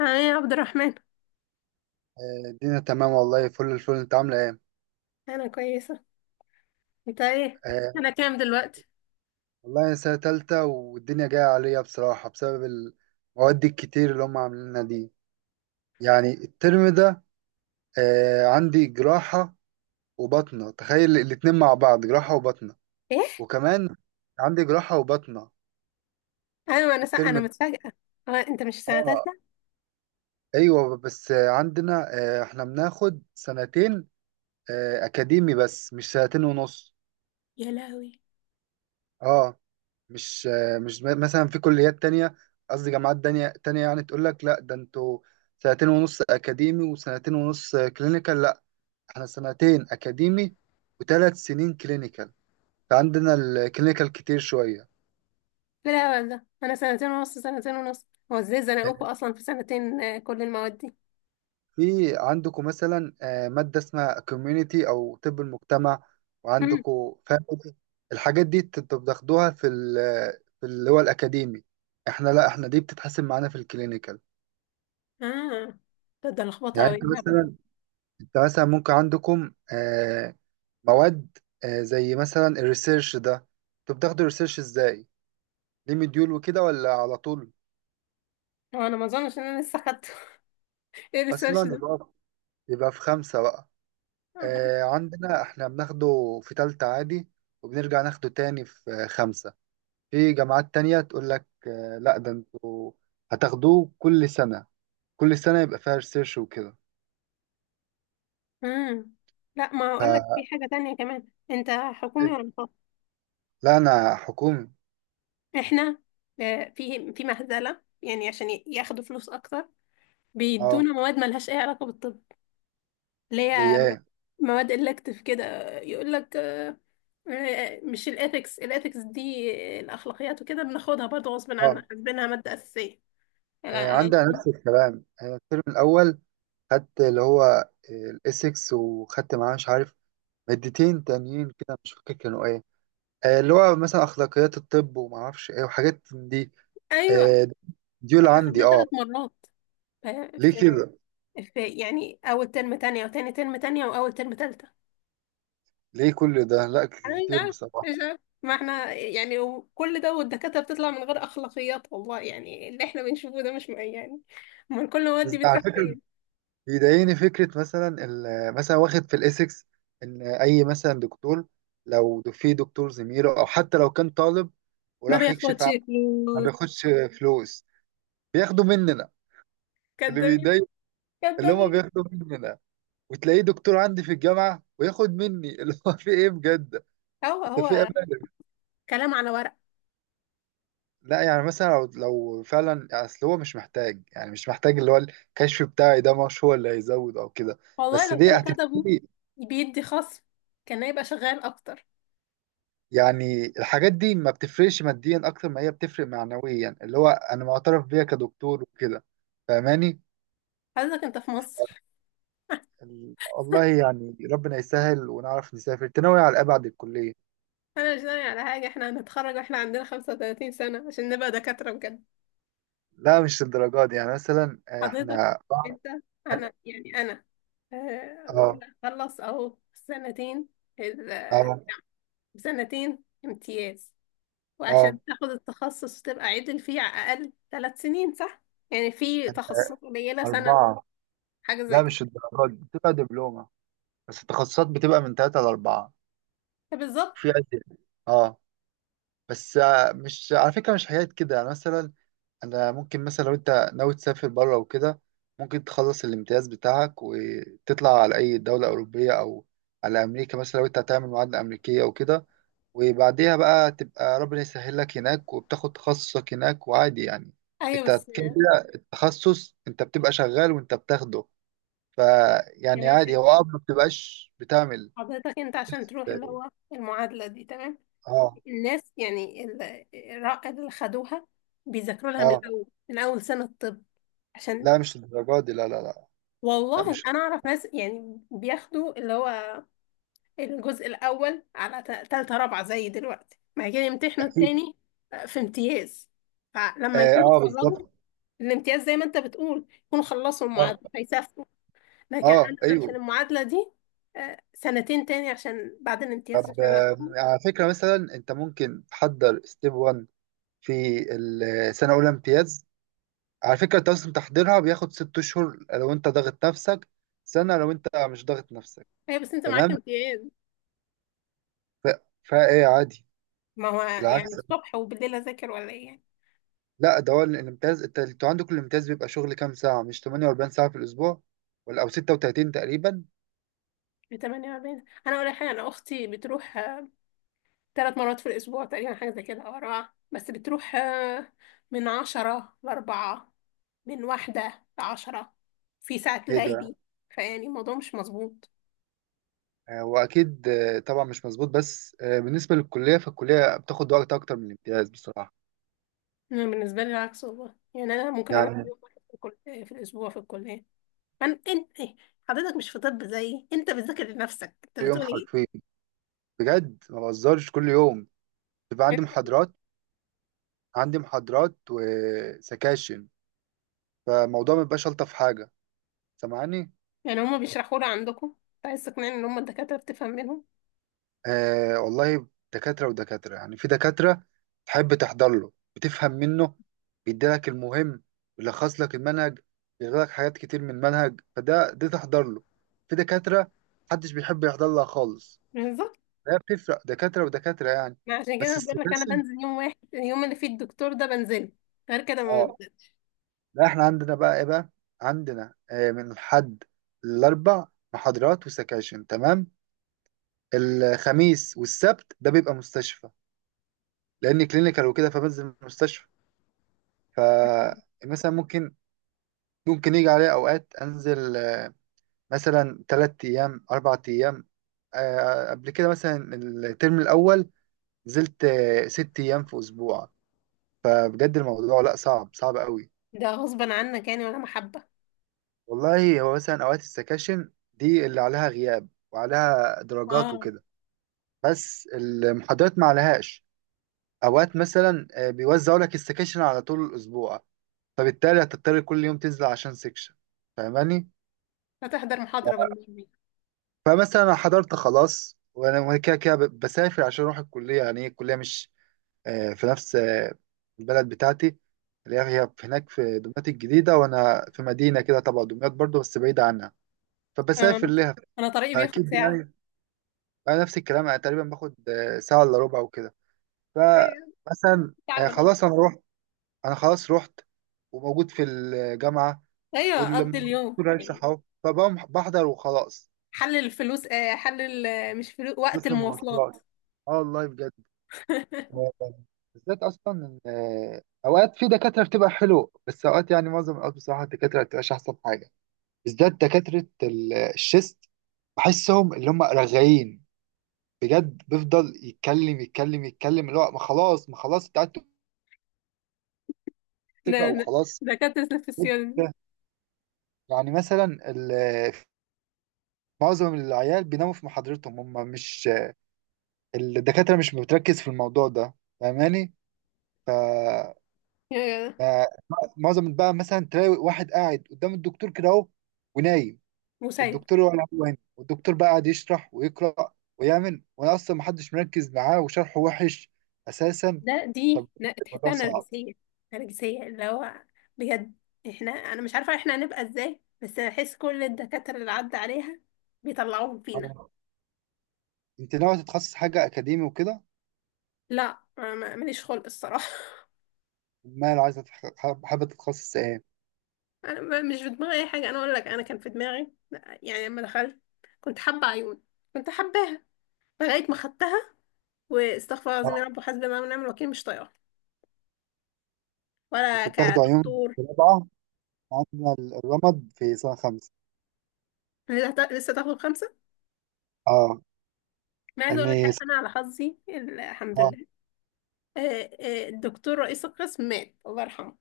اه، يا عبد الرحمن. الدنيا تمام والله، فل الفل، انت عامله ايه؟ انا كويسه. انت ايه؟ آه، انا كام دلوقتي؟ والله انا سنه تالتة والدنيا جايه عليا بصراحه بسبب المواد الكتير اللي هم عاملينها دي، يعني الترم ده. عندي جراحه وبطنه، تخيل الاتنين مع بعض جراحه وبطنه، ايه؟ وكمان عندي جراحه وبطنه ايوه، الترم انا ده. متفاجئه. هو انت مش في سنه اه، تالته؟ ايوه، بس عندنا احنا بناخد سنتين اكاديمي، بس مش سنتين ونص. يا لهوي! اه. مش مش مثلا في كليات تانية، قصدي جامعات تانية تانية، يعني تقول لك لا ده انتوا سنتين ونص أكاديمي وسنتين ونص كلينيكال. لا، احنا سنتين أكاديمي وثلاث سنين كلينيكال، فعندنا الكلينيكال كتير شوية. لا والله، انا سنتين ونص سنتين ونص، هو ازاي زنقوكوا اصلا في سنتين كل المواد دي. في عندكم مثلا مادة اسمها كوميونيتي أو طب المجتمع، مم. وعندكم فاميلي؟ الحاجات دي انتوا بتاخدوها في اللي هو الأكاديمي؟ احنا لا، دي بتتحسب معانا في الكلينيكال. اه، ده لخبطه يعني قوي انت الهبل ده. مثلا انت مثلا ممكن عندكم مواد، زي مثلا الريسيرش ده، انتوا بتاخدوا الريسيرش ازاي؟ ليه مديول وكده ولا على طول؟ هو انا ما اظنش ان انا لسه خدته. ايه الريسيرش اصلا ده؟ يبقى في خمسة بقى. عندنا احنا بناخده في تالتة عادي، وبنرجع ناخده تاني في خمسة. في جامعات تانية تقول لك لا ده انتوا هتاخدوه كل سنة، كل سنة يبقى فيها ريسيرش وكده. امم لا، ما اقول لك، في حاجه تانية كمان، انت حكومي ولا خاص؟ لا، انا حكومي. احنا في مهزله، يعني عشان ياخدوا فلوس اكتر، اه. بيدونا مواد ملهاش اي علاقة بالطب، اللي زي هي ايه؟ مواد إلكتيف كده. يقول لك مش الإثكس دي، الأخلاقيات وكده بناخدها برضه غصب عنا اه. حاسبينها مادة أساسية. لا أنا، عندنا نفس الكلام، الترم الاول خدت اللي هو الاسكس، وخدت معاه مش عارف مادتين تانيين كده، مش فاكر كانوا ايه، اللي هو مثلا اخلاقيات الطب وما اعرفش ايه وحاجات من دي. أيوه، آه، ديول إحنا عندي. خدناها اه. 3 مرات، ف- ليه في كده؟ في يعني أول ترم تانية، وتاني ترم تانية، وأول ترم تالتة. ليه كل ده؟ لا أنا مش كتير عارف، بصراحه. مش عارف، ما احنا يعني، وكل ده والدكاترة بتطلع من غير أخلاقيات والله. يعني اللي احنا بنشوفه ده مش يعني. امال كل المواد بس دي على بتروح فكره فين؟ بيضايقني فكره مثلا، مثلا واخد في الاسكس، ان اي مثلا دكتور، لو في دكتور زميله او حتى لو كان طالب ما وراح يكشف بياخدش عنه ما فلوس، بياخدش فلوس، بياخدوا مننا. اللي كدابين، بيضايق اللي هما كدابين، بياخدوا مننا، وتلاقيه دكتور عندي في الجامعة وياخد مني اللي هو في ايه بجد؟ هو انت في هو امانة؟ كلام على ورق. لا يعني، مثلا لو فعلا اصل هو مش محتاج، يعني مش محتاج اللي هو الكشف بتاعي ده، مش هو اللي هيزود او كده، والله بس لو دي كانوا كتبوا هتفرق. بيدي خصم، كان هيبقى شغال اكتر. يعني الحاجات دي ما بتفرقش ماديا اكتر ما هي بتفرق معنويا، اللي هو انا معترف بيها كدكتور وكده، فاهماني؟ حضرتك انت في مصر؟ والله يعني ربنا يسهل ونعرف نسافر، تناوي على ابعد الكلية؟ انا مش ناوي على حاجه، احنا هنتخرج واحنا عندنا 35 سنه عشان نبقى دكاتره بجد. لا مش للدرجات دي، يعني مثلا حضرتك احنا. انت، انا اه. خلص اهو سنتين، ال- اه. سنتين امتياز، اه. وعشان تاخد التخصص وتبقى عدل فيه على الاقل 3 سنين، صح؟ يعني في تخصصات قليله سنه، أربعة. حاجه زي لا كده. مش الدرجات دي، بتبقى دبلومة، بس التخصصات بتبقى من تلاتة لأربعة، بالظبط. في أزيد. اه. بس مش على فكرة مش حاجات كده، يعني مثلا أنا ممكن مثلا لو أنت ناوي تسافر بره وكده، ممكن تخلص الامتياز بتاعك وتطلع على أي دولة أوروبية أو على أمريكا مثلا، لو أنت هتعمل معادلة أمريكية وكده، وبعديها بقى تبقى ربنا يسهل لك هناك وبتاخد تخصصك هناك وعادي، يعني ايوه أنت بس، كده كده التخصص أنت بتبقى شغال وأنت بتاخده، يا فيعني عادي باشا، هو، اه، ما بتبقاش بتعمل. حضرتك انت عشان بس. تروح اللي اه. هو المعادله دي، تمام. اه. الناس يعني الرائد اللي خدوها بيذاكروا لها من آه، الاول، من اول سنه طب، عشان. لا مش الدرجات دي، لا لا لا. لا والله مش. انا اعرف ناس يعني بياخدوا اللي هو الجزء الاول على تالتة رابعه زي دلوقتي، بعد كده يمتحنوا اكيد. التاني في امتياز. فلما اه، يكونوا آه اتخرجوا، بالظبط. الامتياز زي ما انت بتقول يكونوا خلصوا اه. المعادله. لكن اه. انا عشان ايوه. المعادله دي سنتين تاني، عشان بعد الامتياز طب عشان اخدها. على فكره مثلا انت ممكن تحضر ستيب 1 في السنه الاولى امتياز. على فكره انت اصلا تحضيرها بياخد 6 اشهر لو انت ضاغط نفسك، سنه لو انت مش ضاغط نفسك. هي بس انت معاك تمام. امتياز. فايه عادي. ما هو بالعكس، يعني الصبح وبالليل اذاكر ولا ايه يعني؟ لا ده هو الامتياز. انتوا عندكم الامتياز بيبقى شغل كام ساعة؟ مش 48 ساعة في الأسبوع ولا أو 36 تقريبا؟ بتمانية ما بين. انا اقول لك حاجه، انا اختي بتروح 3 مرات في الاسبوع تقريبا، حاجه زي كده، او اربعه، بس بتروح من عشرة لأربعة، من واحدة لعشرة، في ساعة ايه ده؟ ليلي. فيعني الموضوع مش مظبوط. وأكيد طبعا مش مظبوط، بس بالنسبة للكلية، فالكلية بتاخد وقت أكتر من الامتياز بصراحة. أنا بالنسبة لي العكس والله. يعني أنا ممكن أروح يعني يوم واحد في الأسبوع في الكلية. انت إيه؟ حضرتك مش في طب زيي، انت بتذاكر لنفسك، انت كل يوم بتقول ايه حرفيا، بجد ما بهزرش، كل يوم بيبقى يعني؟ عندي محاضرات وسكاشن. فالموضوع ما بيبقاش ألطف حاجة، سامعني؟ يعني هما بيشرحوا لي عندكم، انت عايز تقنعني ان هما الدكاترة بتفهم منهم؟ آه والله، دكاترة ودكاترة، يعني في دكاترة تحب تحضر له، بتفهم منه، بيديلك المهم، بيلخص لك المنهج، بيغير لك حاجات كتير من المنهج، فده تحضر له. في دكاترة محدش بيحب يحضر لها خالص، بالظبط. هي بتفرق دكاترة ودكاترة يعني. ما عشان كده بس أنا بقول لك، انا السكاشن. بنزل يوم واحد، اليوم اللي فيه الدكتور ده بنزله، غير كده اه. لا احنا عندنا بقى ايه بقى، عندنا من الحد الأربع محاضرات وسكاشن تمام. الخميس والسبت ده بيبقى مستشفى، لأن كلينيكال وكده، فبنزل المستشفى. فمثلا ممكن يجي عليا أوقات أنزل مثلا 3 أيام 4 أيام، قبل كده مثلا الترم الأول نزلت 6 أيام في أسبوع. فبجد الموضوع لأ، صعب صعب قوي. ده غصبا عنك يعني ولا محبة؟ والله هو مثلا أوقات السكاشن دي اللي عليها غياب وعليها درجات اه، وكده، بس المحاضرات ما عليهاش. أوقات مثلا بيوزعوا لك السكاشن على طول الأسبوع، فبالتالي هتضطر كل يوم تنزل عشان سكشن، فاهماني؟ هتحضر محاضرة بالنسبة. فمثلا أنا حضرت خلاص، وانا كده كده بسافر عشان اروح الكليه، يعني هي الكليه مش في نفس البلد بتاعتي، اللي هي هناك في دمياط الجديده، وانا في مدينه كده تبع دمياط برضو بس بعيده عنها، فبسافر اه، لها. انا طريقي بياخد اكيد ساعة. يعني، انا نفس الكلام، انا تقريبا باخد ساعه الا ربع وكده. ايوه، فمثلا ساعة الا ربع. خلاص انا رحت، انا خلاص رحت وموجود في الجامعه، ايوه، اقضي اليوم والدكتور يعني. هيشرح اهو، فبقوم بحضر وخلاص. حل الفلوس، حل مش فلوس، وقت بس المواصلات، المواصلات. اه والله بجد. بالذات اصلا إن، آه، اوقات في دكاتره بتبقى حلو، بس اوقات يعني معظم الاوقات بصراحه الدكاتره ما بتبقاش احسن حاجه، بالذات دكاتره الشيست، بحسهم اللي هم رغايين بجد، بيفضل يتكلم يتكلم يتكلم، اللي هو ما خلاص ما خلاص، انت قاعد تقرا ده ده- وخلاص. دكاترة في السيادة. يعني مثلا، ال- معظم العيال بيناموا في محاضرتهم، هم مش الدكاتره مش بتركز في الموضوع ده، فاهماني؟ آه، معظم بقى مثلا تلاقي واحد قاعد قدام الدكتور كده اهو ونايم، مسيب. والدكتور ولا هو هنا، والدكتور بقى قاعد يشرح ويقرأ ويعمل، وانا اصلا محدش مركز معاه وشرحه وحش اساسا. طب الموضوع تحسها صعب. نرجسية. نرجسية اللي هو، بجد، احنا، انا مش عارفة احنا هنبقى ازاي، بس بحس كل الدكاترة اللي عدى عليها بيطلعوهم فينا. آه، انت ناوي تتخصص حاجة اكاديمي وكده؟ لا، ماليش خلق الصراحة. امال عايزة حابة تتخصص ايه؟ انا مش في دماغي اي حاجة. انا اقول لك، انا كان في دماغي يعني لما دخلت، كنت حابة عيون، كنت حباها، لغاية ما خدتها، واستغفر الله آه، العظيم يا رب وحسبي الله ونعم الوكيل، مش طايقة ولا انت بتاخده عيون كدكتور. في رابعة؟ عندنا الرمد في سنة خمسة. لسه لسه تاخد خمسة. اه. ما عايزة اقول لك اني. حاجة، انا على حظي الحمد اه. لله، آه، الدكتور رئيس القسم مات الله يرحمه.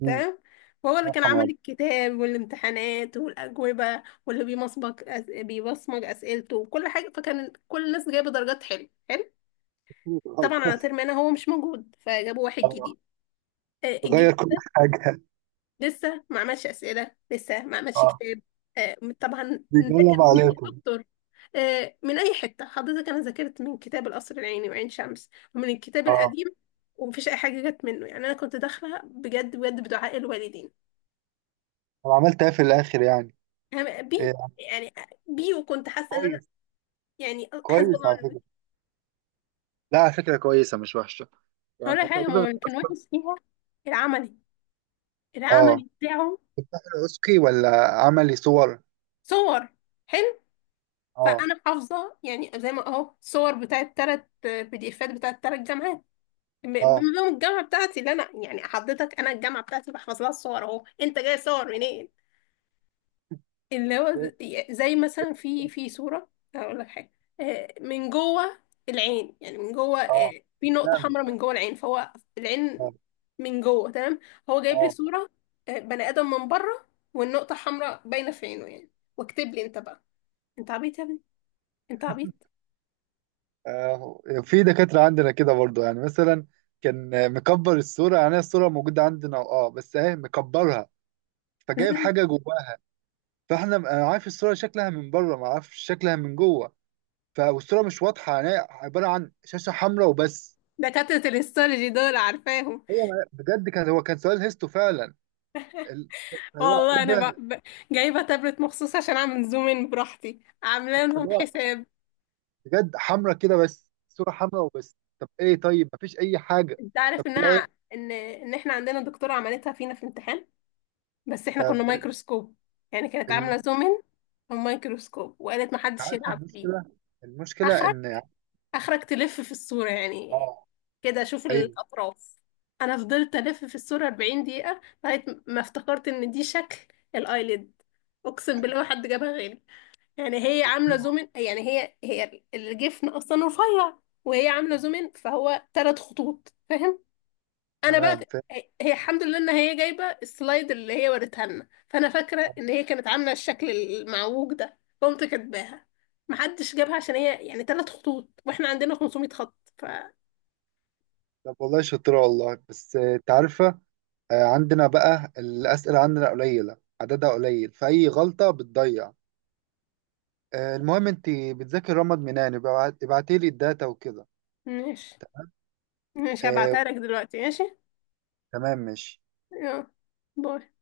مم. تمام. فهو اللي سنة كان حمراء. عامل الكتاب والامتحانات والأجوبة، واللي بيبصمج أسئلته وكل حاجة، فكان كل الناس جايبة درجات حلوة، حلو. طبعا على ترم أنا، هو مش موجود، فجابوا واحد جديد، غير كل حاجة. لسه ما عملش أسئلة، لسه ما عملش آه. كتاب، طبعا. نذاكر بيجلب منين يا عليكم. دكتور؟ من أي حتة. حضرتك، أنا ذاكرت من كتاب القصر العيني وعين شمس، ومن الكتاب اه. القديم، ومفيش أي حاجة جت منه، يعني أنا كنت داخلة بجد بجد بدعاء الوالدين. انا عملت ايه في الاخر يعني؟ أنا إيه بي يعني؟ يعني، بي، وكنت حاسة إن أنا، كويس. يعني، حاسبة كويس الله على ونعم الوكيل. فكره، لا على فكره كويسه مش وحشه، يعني هقول لك حاجة، هو تقريبا اللي كان وحش فيها العملي، اه. العملي بتاعه. اسكي ولا عملي صور؟ صور. حلو. اه. فأنا حافظة، يعني زي ما أهو، صور بتاعت تلات PDFات بتاعت تلات جامعات، من اه. يوم الجامعة بتاعتي، اللي أنا يعني حضرتك، أنا الجامعة بتاعتي بحفظ لها الصور، أهو أنت جاي صور منين؟ اللي هو زي مثلا في صورة، هقول لك حاجة، من جوه العين، يعني من جوه، اه. في نقطة نعم. حمراء من جوه العين، فهو العين اه. من جوه، تمام، هو جايب لي اه. صورة، بني آدم من بره، والنقطة حمراء باينة في عينه يعني، واكتب لي أنت بقى. أنت عبيط يا ابني، أنت عبيط. آه، في دكاتره عندنا كده برضو، يعني مثلا كان مكبر الصوره، يعني الصوره موجوده عندنا، اه، بس اهي مكبرها، فجايب حاجه جواها. انا عارف الصوره شكلها من بره، ما اعرفش شكلها من جوه، فالصوره مش واضحه، يعني هي عباره عن شاشه حمراء وبس. دكاترة الهيستولوجي دول عارفاهم. هو بجد، هو كان سؤال هيستو فعلا، ال- اللي هو ايه والله انا بقى ده، جايبه تابلت مخصوص عشان اعمل زوم ان براحتي، عامله لهم اللي هو حساب. بجد حمراء كده، بس صوره حمراء وبس، طب ايه؟ طيب مفيش اي حاجه، انت عارف طب ده انها، ايه؟ ان احنا عندنا دكتوره عملتها فينا في امتحان، بس احنا طب كنا مايكروسكوب، يعني كانت عامله ال- زوم ان ومايكروسكوب، وقالت محدش عارفه يلعب فيه. المشكله، المشكله اخرك، ان يعني. اخرك تلف في الصوره اه، يعني، كده اشوف ايوه. الاطراف. انا فضلت الف في الصوره 40 دقيقه لغايه ما افتكرت ان دي شكل الايلid. اقسم بالله ما حد جابها غيري، يعني هي طب عاملة حلو. يعني هي هي الجفن أصلا رفيع، وهي عاملة زوم إن، فهو 3 خطوط، فاهم؟ أنا بقى، تمام فاهم. هي هي الحمد لله إن هي جايبة السلايد اللي هي وريتها لنا، فأنا فاكرة إن هي كانت عاملة الشكل المعوج ده، قمت كاتباها. محدش جابها عشان هي يعني 3 خطوط، واحنا عندنا 500 خط طب والله شاطرة والله، بس انت عارفة، عندنا بقى الأسئلة عندنا قليلة، عددها قليل، فأي غلطة بتضيع. المهم، انت بتذاكر رمض منان، يبقى ابعتي لي الداتا وكده. ماشي، ماشي، آه، هبعتها لك دلوقتي، ماشي. تمام ماشي. يلا، باي.